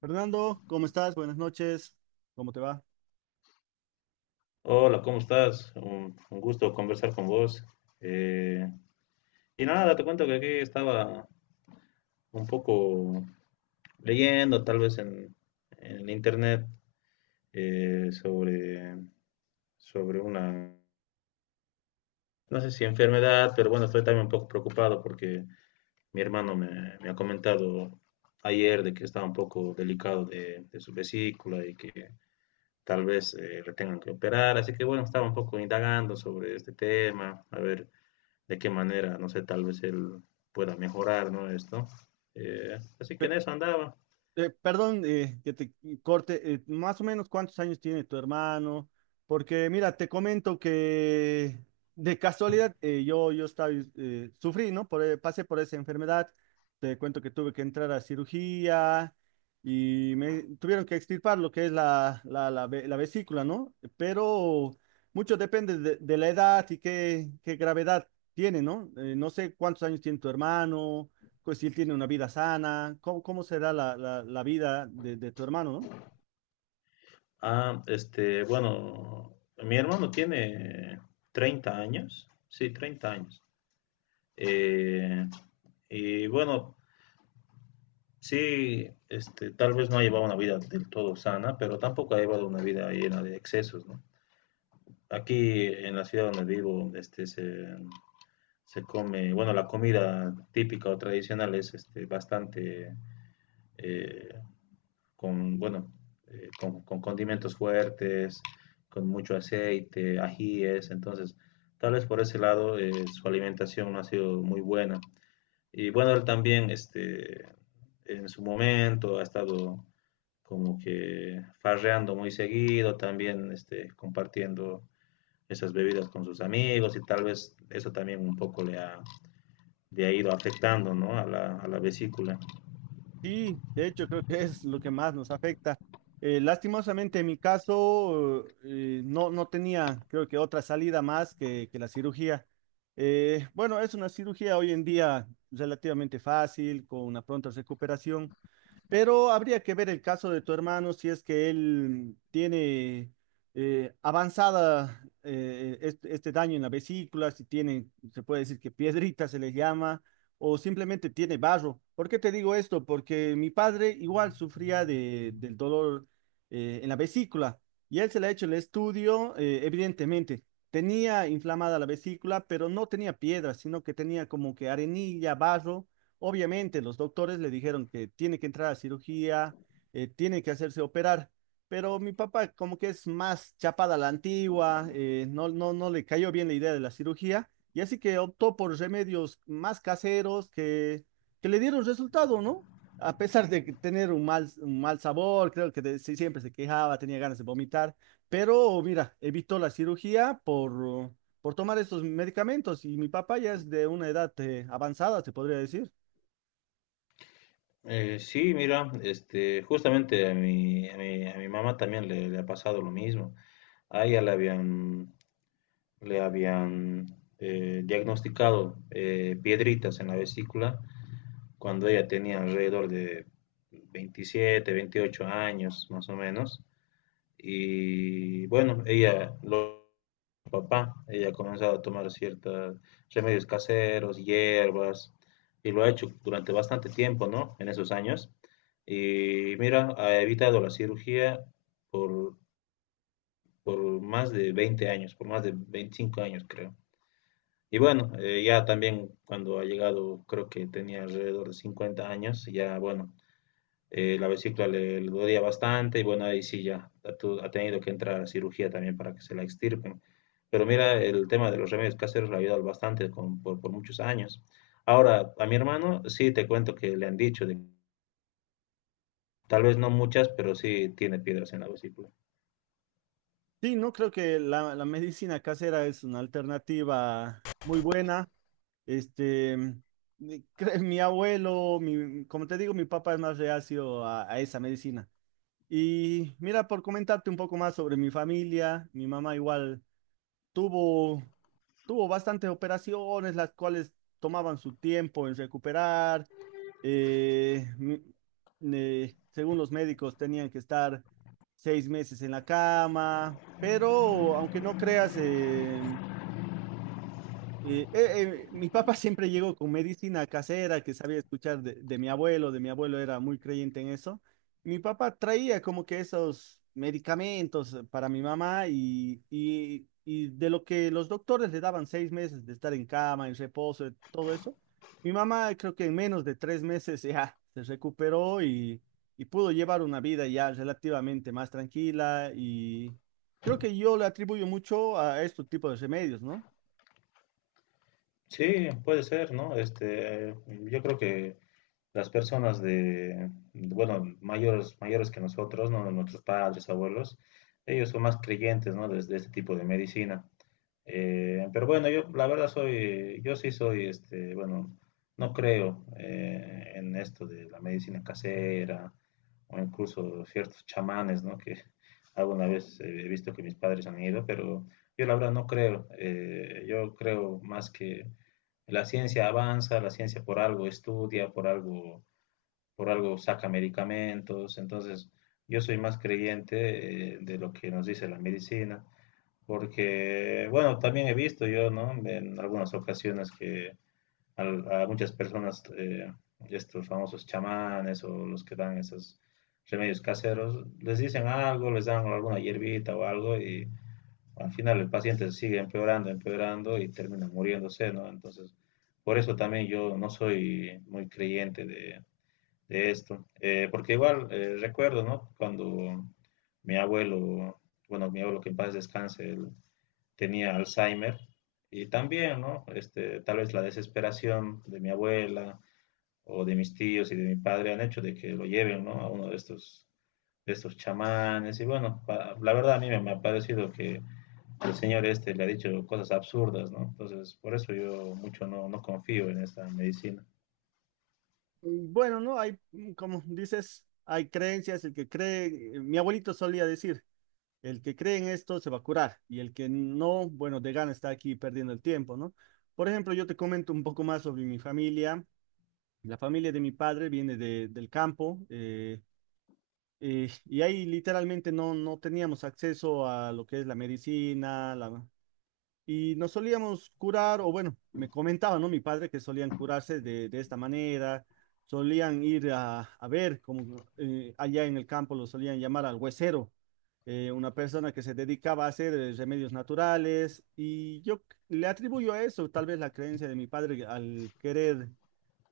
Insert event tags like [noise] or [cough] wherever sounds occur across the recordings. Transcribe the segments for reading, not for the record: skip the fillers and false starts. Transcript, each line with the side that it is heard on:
right: Fernando, ¿cómo estás? Buenas noches. ¿Cómo te va?
left: Hola, ¿cómo estás? Un gusto conversar con vos. Eh, y nada, te cuento que aquí estaba un poco leyendo, tal vez en internet, eh, sobre, sobre una, no sé si enfermedad, pero bueno, estoy también un poco preocupado porque mi hermano me ha comentado ayer de que estaba un poco delicado de su vesícula y que tal vez le tengan que operar. Así que bueno, estaba un poco indagando sobre este tema, a ver, de qué manera, no sé, tal vez él pueda mejorar, ¿no? Esto. Así que
right: Fe-
left: en eso andaba.
right: Perdón que te corte, más o menos cuántos años tiene tu hermano, porque mira, te comento que de casualidad yo estaba, sufrí, ¿no? Pasé por esa enfermedad, te cuento que tuve que entrar a cirugía y me tuvieron que extirpar lo que es la vesícula, ¿no? Pero mucho depende de la edad y qué gravedad tiene, ¿no? No sé cuántos años tiene tu hermano, pues si él tiene una vida sana, cómo será la vida de tu hermano, no?
left: Bueno, mi hermano tiene 30 años, sí, 30 años. Eh, y bueno, sí, este, tal vez no ha llevado una vida del todo sana, pero tampoco ha llevado una vida llena de excesos, ¿no? Aquí en la ciudad donde vivo, se come, bueno, la comida típica o tradicional es este, bastante eh, con, bueno, con condimentos fuertes, con mucho aceite, ajíes, entonces tal vez por ese lado su alimentación no ha sido muy buena. Y bueno, él también este, en su momento ha estado como que farreando muy seguido, también este, compartiendo esas bebidas con sus amigos y tal vez eso también un poco le ha ido afectando, ¿no? A la vesícula.
right: Sí, de hecho creo que es lo que más nos afecta. Lastimosamente en mi caso no, no tenía creo que otra salida más que la cirugía. Bueno, es una cirugía hoy en día relativamente fácil, con una pronta recuperación. Pero habría que ver el caso de tu hermano si es que él tiene avanzada este daño en la vesícula, si tiene, se puede decir que piedrita se le llama, o simplemente tiene barro. ¿Por qué te digo esto? Porque mi padre igual sufría del dolor en la vesícula y él se le ha hecho el estudio, evidentemente. Tenía inflamada la vesícula, pero no tenía piedra, sino que tenía como que arenilla, barro. Obviamente, los doctores le dijeron que tiene que entrar a cirugía, tiene que hacerse operar, pero mi papá como que es más chapada a la antigua, no le cayó bien la idea de la cirugía, y así que optó por remedios más caseros que le dieron resultado, ¿no? A pesar de que tener un mal sabor, creo que sí, siempre se quejaba, tenía ganas de vomitar, pero mira, evitó la cirugía por tomar estos medicamentos, y mi papá ya es de una edad avanzada, se podría decir.
left: Sí, mira, este, justamente a mi mamá también le ha pasado lo mismo. A ella le habían diagnosticado piedritas en la vesícula cuando ella tenía alrededor de 27, 28 años más o menos. Y bueno, ella ha comenzado a tomar ciertos remedios caseros, hierbas, y lo ha hecho durante bastante tiempo, ¿no? En esos años. Y mira, ha evitado la cirugía por, por más de 20 años, por más de 25 años, creo. Y bueno, ya también cuando ha llegado, creo que tenía alrededor de 50 años, ya bueno, la vesícula le dolía bastante y bueno, ahí sí ya ha tenido que entrar a cirugía también para que se la extirpen. Pero mira, el tema de los remedios caseros le ha ayudado bastante por muchos años. Ahora, a mi hermano sí te cuento que le han dicho, de, tal vez no muchas, pero sí tiene piedras en la vesícula.
right: Sí, no creo que la medicina casera es una alternativa muy buena. Este, mi [laughs] mi abuelo, mi, como te digo, mi papá es más reacio a esa medicina. Y mira, por comentarte un poco más sobre mi familia, mi mamá igual tuvo tuvo bastantes operaciones, las cuales tomaban su tiempo en recuperar. eh, m- Según los médicos, tenían que estar seis meses en la cama, pero aunque no creas, eh, eh, mi papá siempre llegó con medicina casera que sabía escuchar de mi abuelo era muy creyente en eso. Mi papá traía como que esos medicamentos para mi mamá, y de lo que los doctores le daban seis meses de estar en cama, en reposo, todo eso, mi mamá creo que en menos de tres meses ya [laughs] se recuperó, y pudo llevar una vida ya relativamente más tranquila, y creo que yo le atribuyo mucho a estos tipos de remedios, ¿no?
left: Sí, puede ser, ¿no? Este, yo creo que las personas de, bueno, mayores que nosotros, ¿no? Nuestros padres, abuelos, ellos son más creyentes, ¿no? De este tipo de medicina. Pero bueno, yo sí soy, este, bueno, no creo en esto de la medicina casera o incluso ciertos chamanes, ¿no? Que alguna vez he visto que mis padres han ido, pero yo la verdad no creo. Yo creo más que la ciencia avanza, la ciencia por algo estudia, por algo saca medicamentos. Entonces, yo soy más creyente de lo que nos dice la medicina porque, bueno, también he visto yo, ¿no? En algunas ocasiones que muchas personas, estos famosos chamanes o los que dan esos remedios caseros, les dicen algo, les dan alguna hierbita o algo y al final el paciente sigue empeorando, empeorando y termina muriéndose, ¿no? Entonces, por eso también yo no soy muy creyente de esto. Porque igual recuerdo, ¿no? Cuando mi abuelo, bueno, mi abuelo que en paz descanse, él tenía Alzheimer y también, ¿no? Este, tal vez la desesperación de mi abuela o de mis tíos y de mi padre han hecho de que lo lleven, ¿no? A uno de estos chamanes y bueno, la verdad a mí me ha parecido que el señor este le ha dicho cosas absurdas, ¿no? Entonces, por eso yo mucho no confío en esta medicina.
right: Y bueno, ¿no? Hay, mm, como dices, hay creencias, el que cree, mi abuelito solía decir, el que cree en esto se va a curar y el que no, bueno, de gana está aquí perdiendo el tiempo, ¿no? Por ejemplo, yo te comento un poco más sobre mi familia. La familia de mi padre viene del campo, y ahí literalmente no, no teníamos acceso a lo que es la medicina, la, y nos solíamos curar, o bueno, me comentaba, ¿no? Mi padre que solían curarse de esta manera, solían ir a ver, como allá en el campo lo solían llamar al huesero, una persona que se dedicaba a hacer remedios naturales, y le atribuyo a eso, tal vez la creencia de mi padre al querer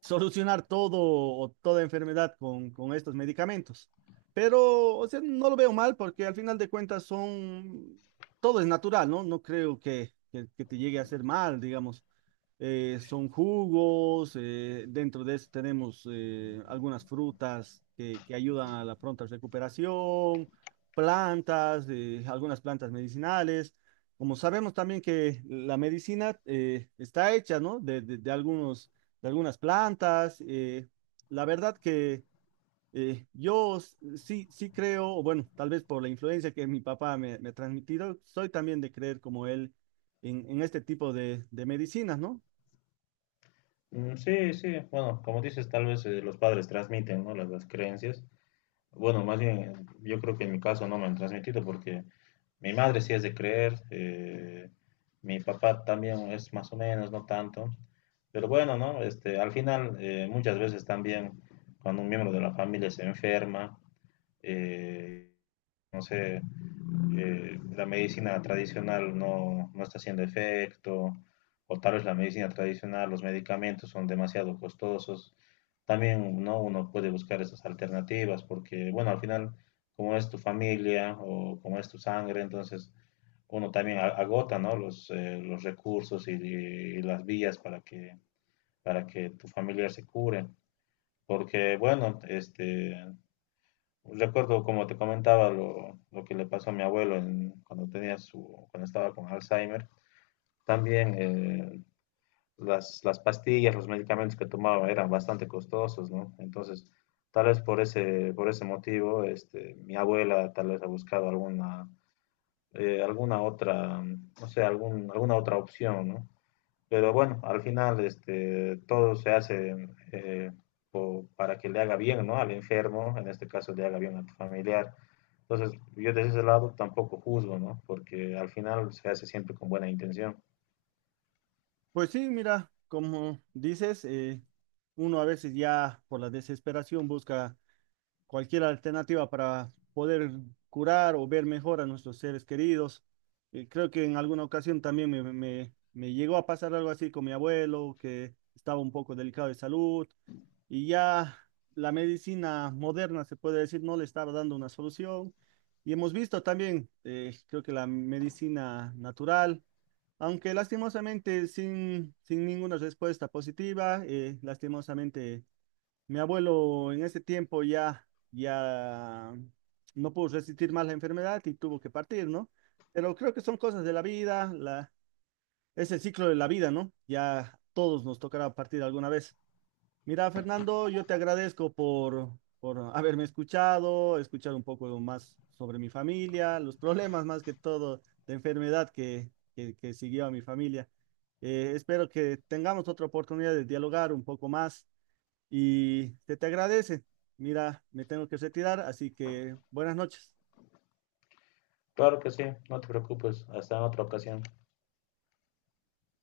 right: solucionar todo o toda enfermedad con estos medicamentos. Pero, o sea, no lo veo mal porque al final de cuentas son, todo es natural, ¿no? No creo que te llegue a hacer mal, digamos. Son jugos, dentro de eso tenemos algunas frutas que ayudan a la pronta recuperación, plantas, algunas plantas medicinales. Como sabemos también que la medicina está hecha, ¿no? De algunos de algunas plantas. La verdad que yo sí creo, bueno, tal vez por la influencia que mi papá me ha transmitido, soy también de creer como él en este tipo de medicinas, ¿no?
left: Mm, sí, sí, bueno, como dices, tal vez los padres transmiten, ¿no? Las creencias. Bueno, más bien, yo creo que en mi caso no me han transmitido porque mi madre sí es de creer, mi papá también es más o menos, no tanto. Pero bueno, ¿no? Este, al final, muchas veces también cuando un miembro de la familia se enferma, eh, no sé, la medicina tradicional no está haciendo efecto, o tal vez la medicina tradicional, los medicamentos son demasiado costosos. También, ¿no? Uno puede buscar esas alternativas porque, bueno, al final, como es tu familia o como es tu sangre, entonces uno también agota, ¿no? Los recursos y las vías para que tu familiar se cure. Porque, bueno, este, recuerdo, como te comentaba, lo que le pasó a mi abuelo cuando tenía su, cuando estaba con Alzheimer. También las pastillas, los medicamentos que tomaba eran bastante costosos, ¿no? Entonces, tal vez por ese motivo, este, mi abuela tal vez ha buscado alguna, alguna otra, no sé, alguna otra opción, ¿no? Pero bueno, al final, este, todo se hace para que le haga bien, ¿no? Al enfermo, en este caso, le haga bien a tu familiar. Entonces, yo desde ese lado tampoco juzgo, ¿no? Porque al final se hace siempre con buena intención.
right: Pues sí, mira, como dices, uno a veces ya por la desesperación busca cualquier alternativa para poder curar o ver mejor a nuestros seres queridos. Creo que en alguna ocasión también me llegó a pasar algo así con mi abuelo, que estaba un poco delicado de salud y ya la medicina moderna, se puede decir, no le estaba dando una solución. Y hemos visto también, creo que la medicina natural, aunque lastimosamente sin ninguna respuesta positiva, lastimosamente mi abuelo en ese tiempo ya no pudo resistir más la enfermedad y tuvo que partir, ¿no? Pero creo que son cosas de la vida, la, es el ciclo de la vida, ¿no? Ya todos nos tocará partir alguna vez. Mira, Fernando, yo te agradezco por haberme escuchado, escuchar un poco más sobre mi familia, los problemas más que todo de enfermedad que siguió a mi familia. Espero que tengamos otra oportunidad de dialogar un poco más y se te agradece. Mira, me tengo que retirar, así que buenas noches.
left: Claro que sí, no te preocupes, hasta en otra ocasión.